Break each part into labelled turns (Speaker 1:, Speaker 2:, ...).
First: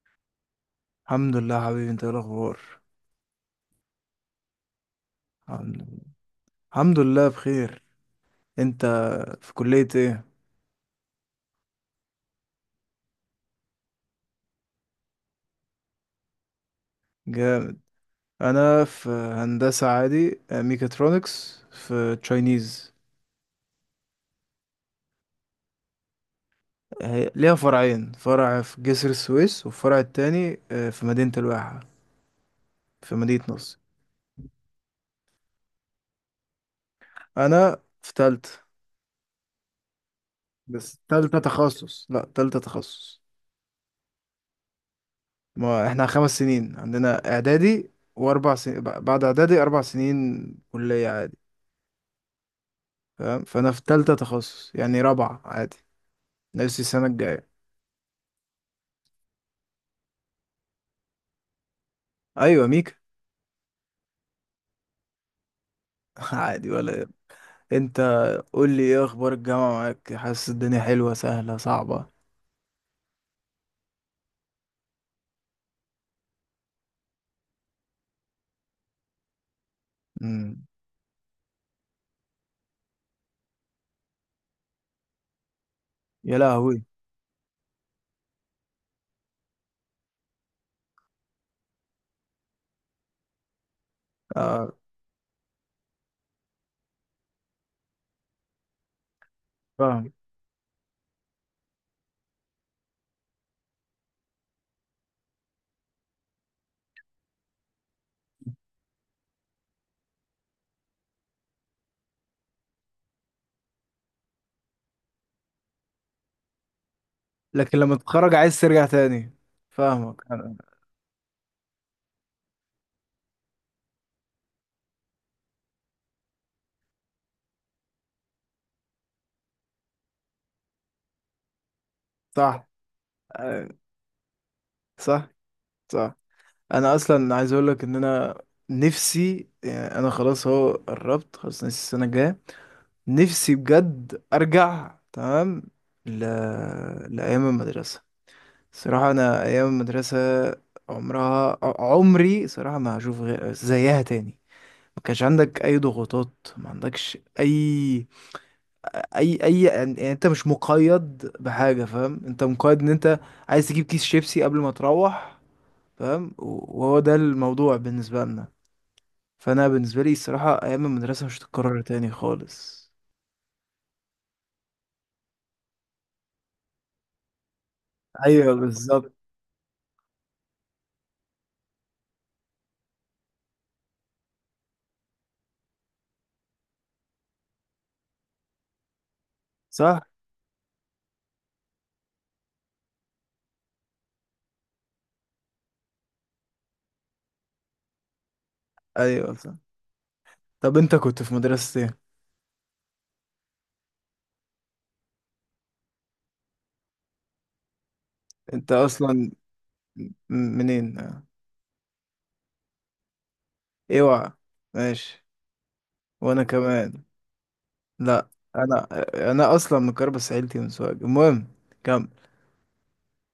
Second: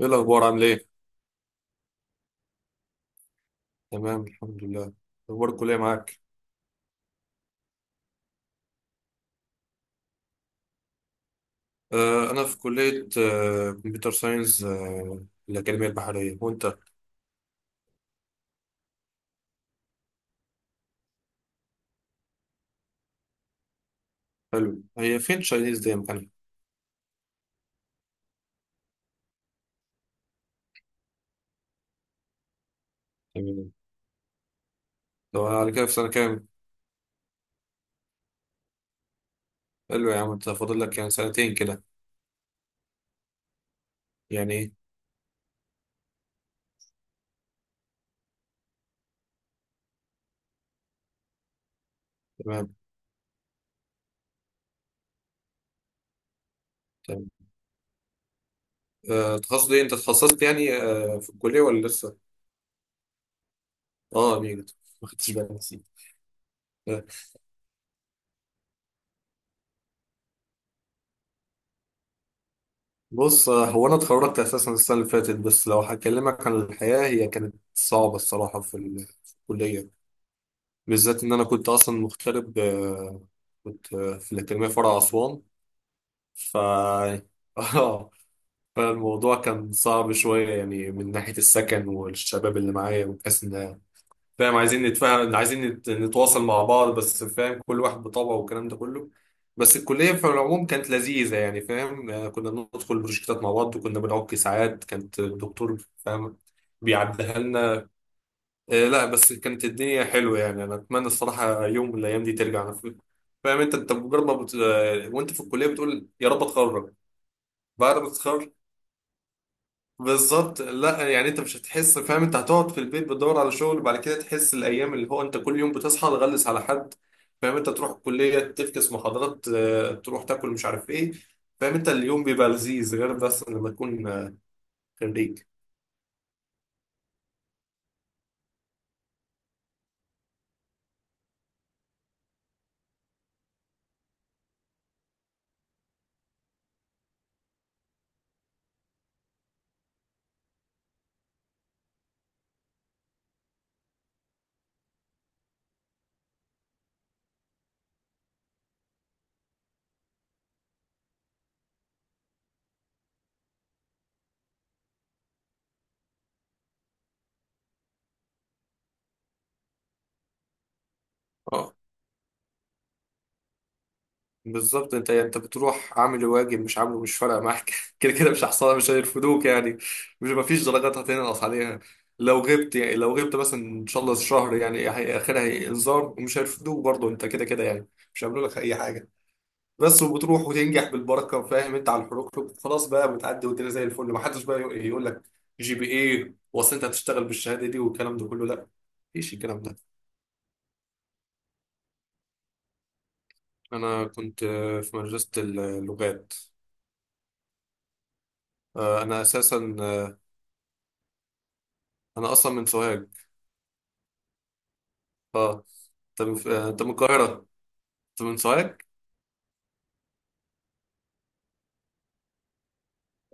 Speaker 1: ايه الاخبار؟ عامل ايه؟
Speaker 2: الحمد لله حبيبي، انت ايه الاخبار؟
Speaker 1: تمام الحمد لله. اخبار
Speaker 2: الحمد
Speaker 1: الكليه
Speaker 2: لله.
Speaker 1: معاك؟
Speaker 2: الحمد لله بخير. انت في كلية ايه؟
Speaker 1: آه انا في كليه كمبيوتر ساينس، الاكاديميه البحريه. وانت؟
Speaker 2: جامد. انا في هندسة عادي ميكاترونكس في تشاينيز.
Speaker 1: حلو. هي فين تشاينيز دي؟ مكانها؟
Speaker 2: ليها فرعين، فرع في جسر السويس والفرع التاني في مدينة الواحة، في مدينة
Speaker 1: تمام.
Speaker 2: نصر.
Speaker 1: طب على كده في سنه كام؟
Speaker 2: انا في تالتة.
Speaker 1: حلو يا عم. انت فاضل
Speaker 2: بس
Speaker 1: لك يعني
Speaker 2: تالتة
Speaker 1: سنتين كده.
Speaker 2: تخصص، لا تالتة تخصص.
Speaker 1: يعني ايه؟
Speaker 2: ما احنا خمس سنين عندنا اعدادي، واربع سنين بعد اعدادي، اربع سنين كلية عادي.
Speaker 1: تمام
Speaker 2: فاهم، فانا في تالتة تخصص يعني رابعة عادي، نفس السنة
Speaker 1: تمام.
Speaker 2: الجاية.
Speaker 1: آه تخصص ايه؟ انت اتخصصت يعني في الكليه ولا لسه؟
Speaker 2: ايوه ميكا.
Speaker 1: اه اميجا. ما خدتش بالي، نسيت.
Speaker 2: عادي ولا
Speaker 1: آه،
Speaker 2: إيه؟ انت، قول لي ايه اخبار الجامعة معاك؟ حاسس الدنيا حلوة، سهلة، صعبة؟
Speaker 1: بص، هو انا اتخرجت اساسا السنه اللي فاتت، بس لو هكلمك عن الحياه هي كانت صعبه الصراحه في الكليه،
Speaker 2: امم
Speaker 1: بالذات إن أنا كنت أصلا مغترب. كنت في الأكاديمية فرع أسوان.
Speaker 2: يا
Speaker 1: ف
Speaker 2: لهوي.
Speaker 1: آه، فالموضوع كان صعب شوية، يعني من ناحية السكن والشباب اللي معايا، وبحيث إن فاهم،
Speaker 2: آه.
Speaker 1: عايزين نتفاهم، عايزين نتواصل مع بعض، بس فاهم كل واحد بطبعه والكلام ده كله. بس
Speaker 2: فاهم.
Speaker 1: الكلية في العموم كانت لذيذة، يعني فاهم، كنا بندخل بروجكتات مع بعض، وكنا بنعك ساعات، كانت الدكتور فاهم بيعديها لنا. لا بس كانت الدنيا حلوة، يعني أنا أتمنى الصراحة يوم من الأيام دي ترجع. أنا فاهم أنت، مجرد ما بت... آه، وأنت في الكلية بتقول يا رب أتخرج،
Speaker 2: لكن لما
Speaker 1: بعد ما
Speaker 2: تتخرج
Speaker 1: تتخرج
Speaker 2: عايز ترجع تاني. فاهمك
Speaker 1: بالظبط.
Speaker 2: أنا-
Speaker 1: لا يعني أنت مش هتحس، فاهم أنت هتقعد في البيت، بتدور على شغل، وبعد كده تحس الأيام اللي هو أنت كل يوم بتصحى تغلس على حد، فاهم أنت تروح الكلية، تفكس محاضرات، تروح تاكل، مش عارف إيه. فاهم أنت اليوم بيبقى
Speaker 2: صح.
Speaker 1: لذيذ، غير بس
Speaker 2: آه،
Speaker 1: لما تكون
Speaker 2: صح.
Speaker 1: خريج.
Speaker 2: صح. انا اصلا عايز اقول لك ان انا نفسي، يعني انا خلاص اهو قربت خلاص، نفسي السنة الجاية نفسي بجد ارجع تمام ل... لأيام المدرسة. صراحة أنا أيام المدرسة عمرها، عمري صراحة ما هشوف غير زيها تاني. ما كانش عندك أي ضغوطات، ما عندكش أي أي، يعني يعني أنت مش مقيد بحاجة. فاهم؟ أنت مقيد إن أنت عايز تجيب كيس شيبسي قبل ما تروح. فاهم؟ وهو ده الموضوع بالنسبة لنا. فأنا بالنسبة لي الصراحة أيام المدرسة مش هتتكرر تاني خالص.
Speaker 1: بالظبط. انت يعني انت بتروح عامل الواجب، مش عامله، مش فارقه معاك كده كده مش
Speaker 2: أيوه
Speaker 1: هيحصل، مش
Speaker 2: بالظبط.
Speaker 1: هيرفدوك يعني. مش مفيش درجات هتنقص عليها. لو غبت يعني، لو غبت مثلا ان شاء الله شهر يعني، اخرها هي انذار، ومش هيرفدوك برضه انت كده كده يعني. مش هيعملوا لك اي حاجه.
Speaker 2: صح.
Speaker 1: بس وبتروح وتنجح بالبركه، فاهم انت على الحروق خلاص بقى، بتعدي والدنيا زي الفل. ما حدش بقى يقول لك جي بي ايه واصل، انت هتشتغل بالشهاده دي والكلام ده كله؟ لا. مفيش
Speaker 2: أيوه صح.
Speaker 1: الكلام ده.
Speaker 2: طب أنت كنت في مدرسة إيه؟
Speaker 1: انا كنت في مدرسه اللغات.
Speaker 2: أنت
Speaker 1: انا
Speaker 2: أصلا
Speaker 1: اساسا،
Speaker 2: منين؟
Speaker 1: انا اصلا من سوهاج.
Speaker 2: اوعى. ماشي.
Speaker 1: اه. انت
Speaker 2: وانا
Speaker 1: من انت من
Speaker 2: كمان.
Speaker 1: القاهره؟ انت
Speaker 2: لا،
Speaker 1: من سوهاج.
Speaker 2: انا انا اصلا من كربس، عيلتي من سوهاج. المهم كمل.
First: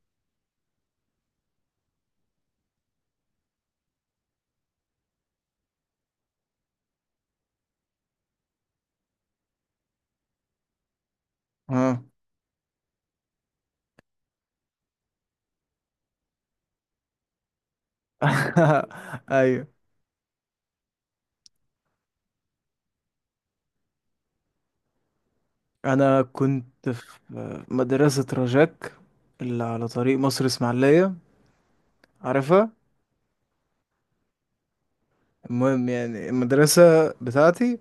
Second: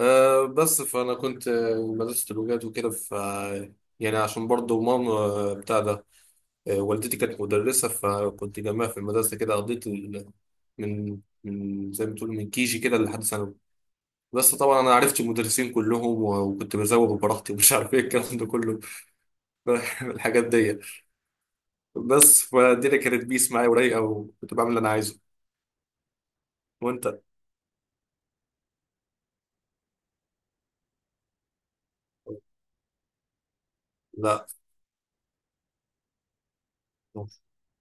Speaker 1: آه بس فانا كنت مدرسه اللغات وكده، ف يعني عشان برضو ماما بتاع ده، والدتي كانت مدرسه، فكنت جنبها في المدرسه كده. قضيت ال... من، من
Speaker 2: ها.
Speaker 1: زي ما تقول من كيجي كده لحد ثانوي. بس طبعا انا عرفت المدرسين كلهم، وكنت بزوغ براحتي، ومش عارف ايه الكلام ده كله،
Speaker 2: ايوه،
Speaker 1: الحاجات دي. بس فالدنيا كانت بيس معايا ورايقه، وكنت بعمل اللي انا عايزه.
Speaker 2: انا كنت في
Speaker 1: وانت؟
Speaker 2: مدرسة رجاك اللي على طريق مصر اسماعيلية، عارفها؟
Speaker 1: لا
Speaker 2: المهم يعني المدرسة بتاعتي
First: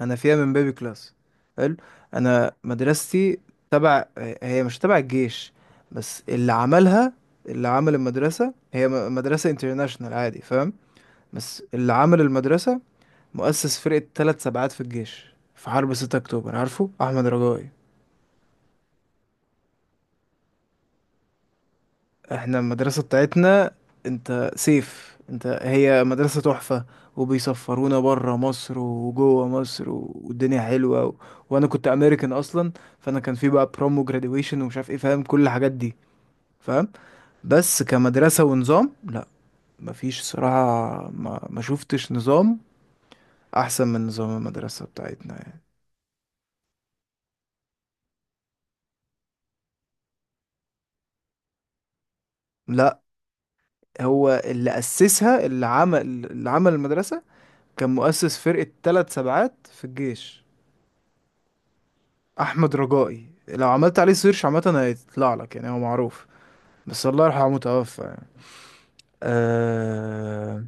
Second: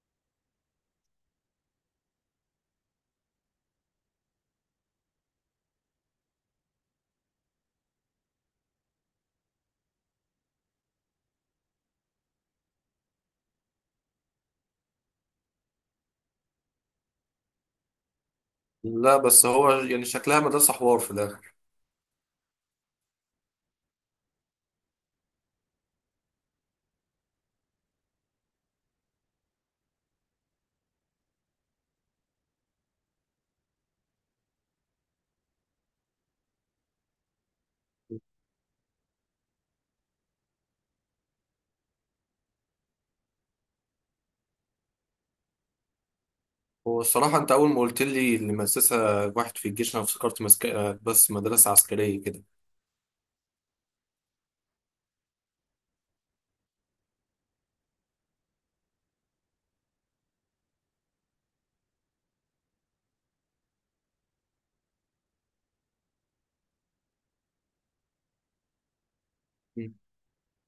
Speaker 2: انا فيها من بيبي كلاس. حلو. انا مدرستي تبع، هي مش تبع الجيش، بس اللي عملها، اللي عمل المدرسة، هي مدرسة انترناشونال عادي، فاهم؟ بس اللي عمل المدرسة مؤسس فرقة ثلاث سبعات في الجيش في حرب 6 أكتوبر، عارفه أحمد رجائي؟
Speaker 1: لا، بس هو يعني شكلها مدرسة حوار في الآخر.
Speaker 2: احنا المدرسة بتاعتنا، انت سيف انت، هي مدرسة تحفة. وبيسفرونا برا مصر وجوه مصر، والدنيا حلوة وانا كنت امريكان اصلا. فانا كان في بقى بروم وجراديويشن ومش عارف ايه، فاهم؟ كل الحاجات دي، فاهم؟ بس كمدرسة ونظام، لا، مفيش صراحة، ما شفتش نظام احسن من نظام المدرسة بتاعتنا يعني.
Speaker 1: هو الصراحة أنت أول ما قلت لي اللي مؤسسها واحد في الجيش، أنا افتكرت مسك... بس مدرسة عسكرية كده.
Speaker 2: لا، هو اللي أسسها، اللي عمل، اللي عمل المدرسة كان مؤسس فرقة ثلاث سبعات في الجيش، أحمد رجائي. لو عملت عليه سيرش عامة هيطلع لك، يعني هو معروف، بس الله يرحمه، متوفى يعني.
Speaker 1: مم.
Speaker 2: أه.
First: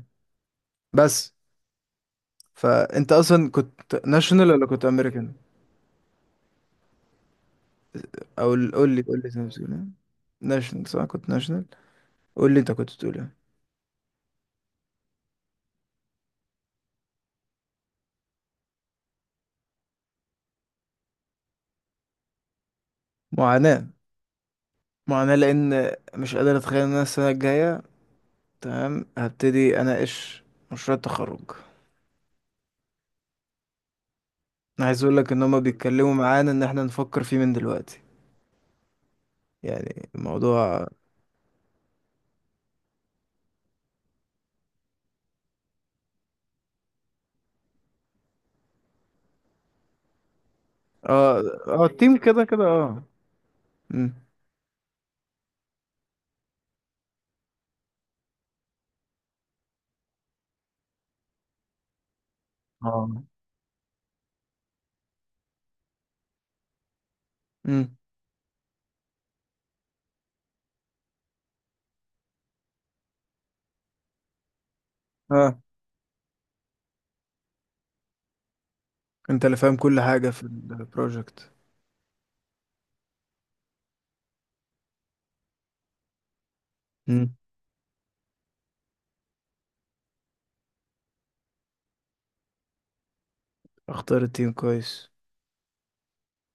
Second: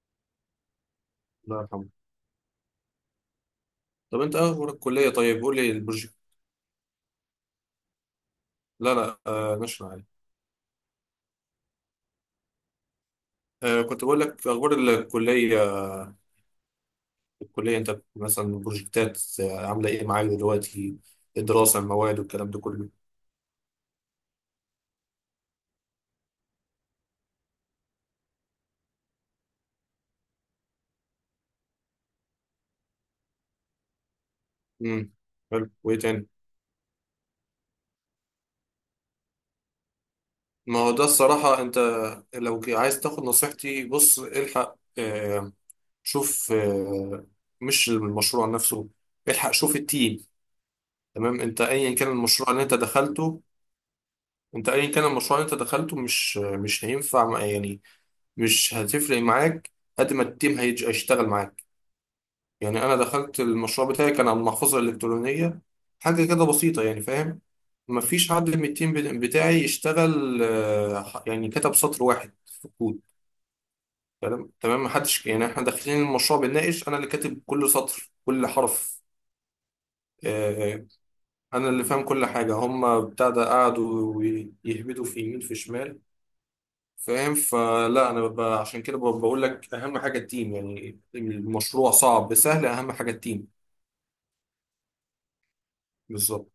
Speaker 2: بس.
Speaker 1: الله يرحمه.
Speaker 2: فأنت أصلا كنت
Speaker 1: طب أنت
Speaker 2: ناشونال ولا
Speaker 1: أخبار
Speaker 2: كنت
Speaker 1: الكلية؟
Speaker 2: أمريكان؟
Speaker 1: طيب قول لي البروجكت.
Speaker 2: قول
Speaker 1: لا
Speaker 2: لي، قول
Speaker 1: لا
Speaker 2: لي أنت
Speaker 1: آه
Speaker 2: بتقول إيه؟
Speaker 1: نشرح عليه.
Speaker 2: ناشونال، صح كنت ناشونال. قول لي أنت كنت بتقول إيه؟
Speaker 1: آه كنت بقول لك أخبار الكلية. الكلية أنت مثلا البروجكتات عاملة إيه معاك دلوقتي؟ الدراسة، المواد، والكلام ده كله.
Speaker 2: معاناة. معاناة، لأن مش قادر أتخيل إن أنا السنة الجاية تمام هبتدي أناقش مشروع التخرج. انا عايز
Speaker 1: امم.
Speaker 2: اقول لك ان هما
Speaker 1: حلو وإيه
Speaker 2: بيتكلموا
Speaker 1: تاني؟
Speaker 2: معانا ان احنا نفكر فيه من دلوقتي. يعني
Speaker 1: ما
Speaker 2: الموضوع.
Speaker 1: هو ده الصراحة أنت، لو عايز تاخد نصيحتي، بص الحق، شوف، مش المشروع نفسه، الحق شوف التيم.
Speaker 2: اه.
Speaker 1: تمام. انت
Speaker 2: اه
Speaker 1: ايا كان
Speaker 2: التيم كده
Speaker 1: المشروع
Speaker 2: كده
Speaker 1: اللي انت
Speaker 2: اه.
Speaker 1: دخلته،
Speaker 2: امم
Speaker 1: انت ايا كان المشروع اللي انت دخلته مش هينفع يعني مش هتفرق معاك قد ما التيم هيشتغل معاك. يعني انا
Speaker 2: اه.
Speaker 1: دخلت المشروع بتاعي، كان على المحفظة الإلكترونية، حاجة كده بسيطة يعني، فاهم.
Speaker 2: امم
Speaker 1: مفيش حد من التيم بتاعي يشتغل، يعني كتب سطر واحد في الكود. تمام تمام. محدش يعني،
Speaker 2: اه،
Speaker 1: احنا داخلين المشروع بنناقش، انا اللي كاتب كل سطر، كل حرف.
Speaker 2: انت اللي فاهم كل حاجة في
Speaker 1: آه،
Speaker 2: البروجكت.
Speaker 1: انا اللي فاهم كل حاجه، هم بتاع ده قعدوا ويهبدوا في يمين في شمال،
Speaker 2: امم
Speaker 1: فاهم. فلا انا ببقى عشان كده ببقى بقول لك اهم حاجه التيم، يعني المشروع صعب سهل، اهم حاجه التيم.
Speaker 2: اختار التيم كويس.
Speaker 1: بالظبط.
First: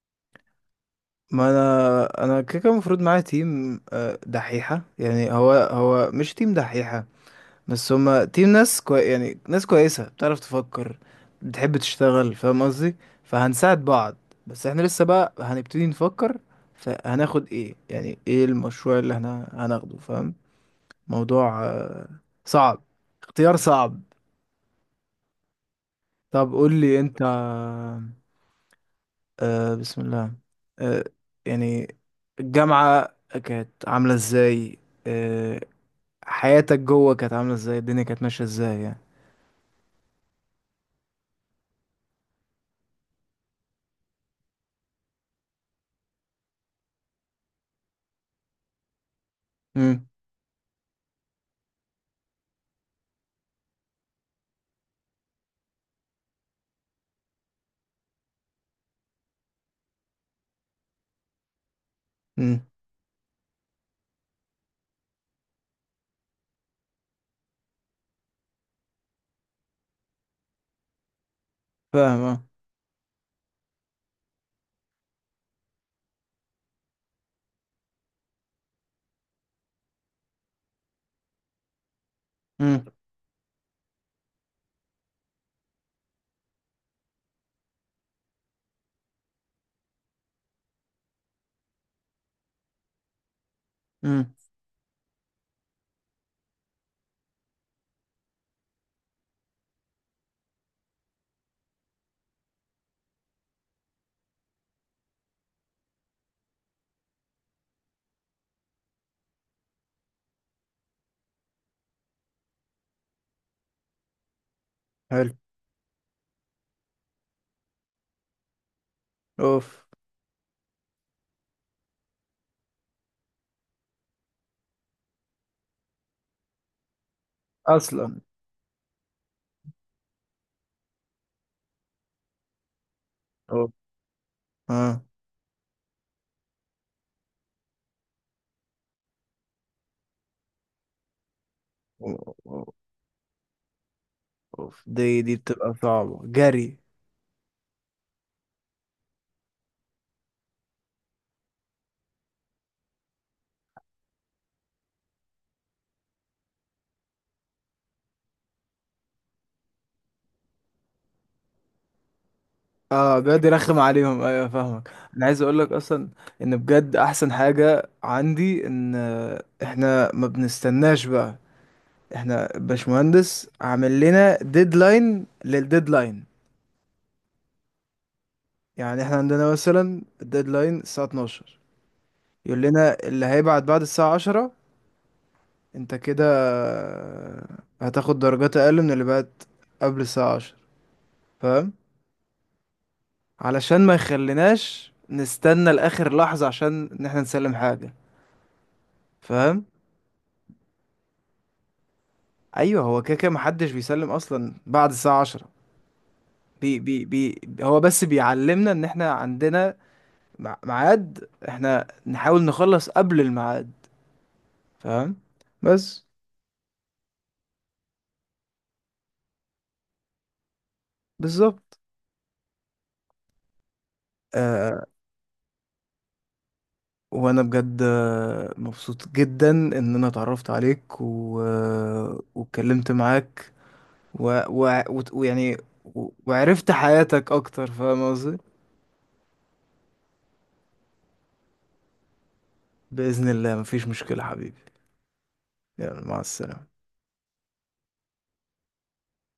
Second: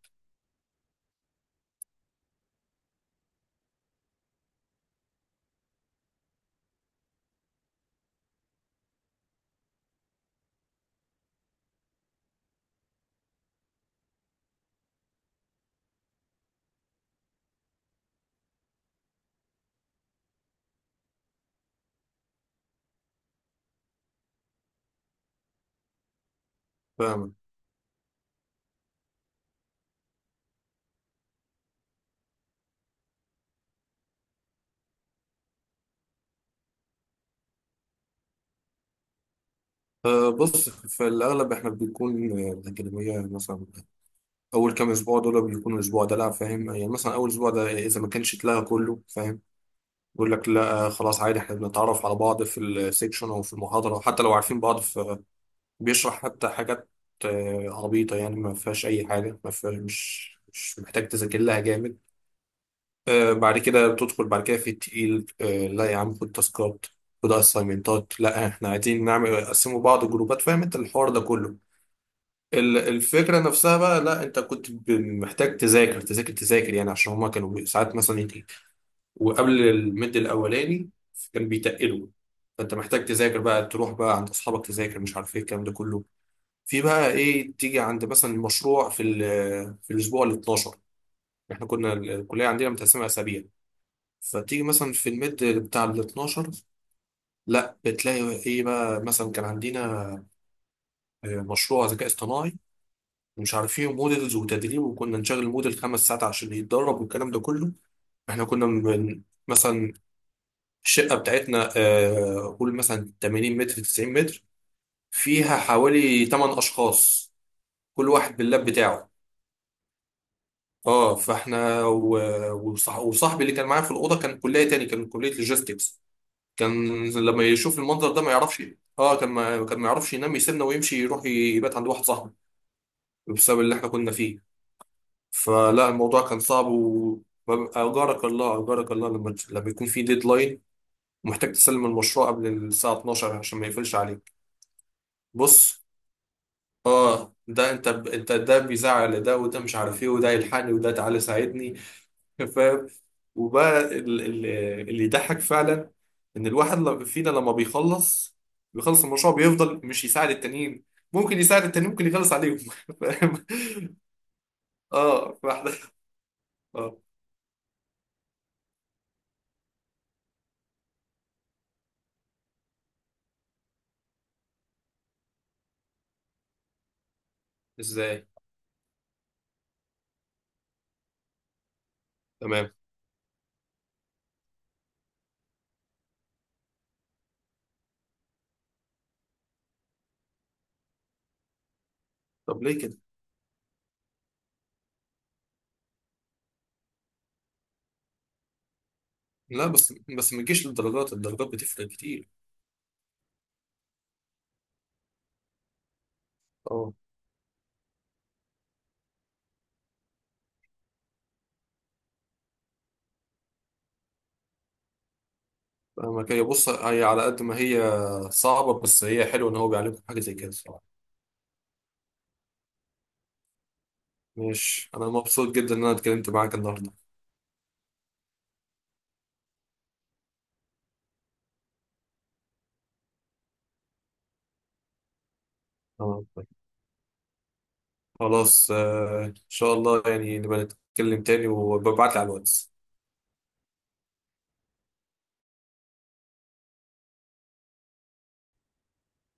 Speaker 2: ما انا كده كده المفروض معايا تيم دحيحة، يعني هو مش تيم دحيحة، بس هما تيم ناس يعني ناس كويسة، بتعرف تفكر، بتحب تشتغل. فاهم قصدي؟ فهنساعد بعض، بس احنا لسه بقى هنبتدي نفكر. فهناخد ايه، يعني ايه المشروع اللي احنا هناخده، فاهم؟ موضوع صعب، اختيار صعب. طب قول لي انت.
Speaker 1: فاهم.
Speaker 2: بسم الله. آه يعني الجامعة كانت عاملة ازاي؟ آه حياتك جوه كانت عاملة ازاي؟ الدنيا كانت ماشية ازاي يعني؟
Speaker 1: بص، في الاغلب احنا بيكون الاكاديميه مثلا اول كام اسبوع دول بيكون الاسبوع ده لا، فاهم يعني، مثلا اول اسبوع ده اذا ما كانش اتلغى كله، فاهم،
Speaker 2: امم
Speaker 1: يقول لك لا خلاص عادي، احنا بنتعرف على بعض في السيكشن او في المحاضره حتى لو عارفين بعض. بيشرح حتى حاجات عبيطة يعني، ما فيهاش أي حاجة، ما فيهاش، مش محتاج تذاكر لها جامد.
Speaker 2: امم
Speaker 1: بعد كده بتدخل بعد كده في التقيل، لا يا عم، خد تاسكات، خد اسايمنتات، لا احنا عايزين نعمل نقسموا بعض جروبات، فاهم انت الحوار ده كله.
Speaker 2: فاهم.
Speaker 1: الفكرة نفسها بقى، لا انت كنت محتاج تذاكر تذاكر تذاكر يعني، عشان هما كانوا ساعات مثلا يجي وقبل المد الأولاني كان بيتقلوا، فانت
Speaker 2: اه.
Speaker 1: محتاج تذاكر بقى، تروح بقى عند اصحابك تذاكر، مش عارف ايه الكلام ده كله. في بقى ايه، تيجي عند مثلا مشروع في الاسبوع ال 12، احنا كنا الكليه عندنا متقسمه اسابيع،
Speaker 2: امم
Speaker 1: فتيجي مثلا في الميد بتاع ال 12، لا بتلاقي ايه بقى. مثلا كان عندنا مشروع ذكاء اصطناعي، ومش عارفين موديلز وتدريب، وكنا نشغل موديل خمس ساعات عشان يتدرب والكلام ده كله. احنا كنا من مثلا الشقه بتاعتنا قول مثلا 80 متر 90 متر،
Speaker 2: حلو.
Speaker 1: فيها حوالي 8 اشخاص، كل واحد باللاب بتاعه.
Speaker 2: اوف.
Speaker 1: اه فاحنا وصاحبي اللي كان معايا في الاوضه كان كليه تاني، كان كليه لوجيستكس، كان لما يشوف المنظر
Speaker 2: اصلا.
Speaker 1: ده ما يعرفش اه كان ما يعرفش ينام، يسيبنا ويمشي يروح يبات عند واحد صاحبه بسبب
Speaker 2: اوف.
Speaker 1: اللي احنا كنا فيه.
Speaker 2: اه.
Speaker 1: فلا الموضوع كان صعب و اجارك الله اجارك الله لما لما يكون في ديدلاين ومحتاج تسلم المشروع
Speaker 2: أو-
Speaker 1: قبل
Speaker 2: أو-
Speaker 1: الساعه 12 عشان ما يقفلش عليك.
Speaker 2: اوف، دي بتبقى
Speaker 1: بص
Speaker 2: صعبة جري.
Speaker 1: اه ده انت انت ده بيزعل، ده وده مش عارف ايه، وده يلحقني، وده تعالى ساعدني، فاهم. وبقى اللي يضحك فعلا ان الواحد فينا لما بيخلص، بيخلص المشروع بيفضل مش يساعد التانيين، ممكن يساعد التانيين، ممكن يخلص عليهم
Speaker 2: اه بجد
Speaker 1: فاهم.
Speaker 2: رخم عليهم، ايوه فاهمك. انا
Speaker 1: اه
Speaker 2: عايز اقول لك
Speaker 1: فاحنا
Speaker 2: اصلا ان بجد
Speaker 1: اه.
Speaker 2: احسن حاجة عندي ان احنا ما بنستناش بقى. احنا باشمهندس عامل لنا ديدلاين للديدلاين،
Speaker 1: ازاي؟
Speaker 2: يعني احنا عندنا مثلا الديدلاين الساعة 12، يقول
Speaker 1: تمام.
Speaker 2: لنا اللي هيبعت بعد الساعة 10 انت كده هتاخد درجات اقل من اللي بقت قبل الساعة عشر، فاهم؟
Speaker 1: طب ليه كده؟
Speaker 2: علشان ما يخليناش نستنى لاخر لحظة عشان ان احنا نسلم حاجة، فاهم؟
Speaker 1: لا بس ما تجيش للدرجات، الدرجات بتفرق كتير.
Speaker 2: ايوه، هو كده كده محدش بيسلم اصلا بعد الساعة عشرة، بي
Speaker 1: اه
Speaker 2: بي بي هو بس بيعلمنا ان احنا عندنا ميعاد، احنا نحاول نخلص قبل الميعاد، فاهم؟ بس.
Speaker 1: فاهمك. هي بص هي على قد ما هي صعبة، بس هي حلوة ان هو بيعلمكم حاجة زي كده الصراحة.
Speaker 2: بالظبط. آه،
Speaker 1: ماشي، انا مبسوط جدا ان انا اتكلمت معاك النهاردة.
Speaker 2: وانا بجد مبسوط جدا ان انا اتعرفت عليك و... آه، واتكلمت معاك ويعني
Speaker 1: اه
Speaker 2: وعرفت حياتك اكتر، فاهم قصدي؟
Speaker 1: خلاص ان شاء الله يعني نبقى نتكلم تاني، وببعت لي على الواتس.
Speaker 2: بإذن الله مفيش مشكلة حبيبي. يلا مع السلامة.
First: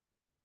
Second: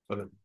Speaker 1: سلام.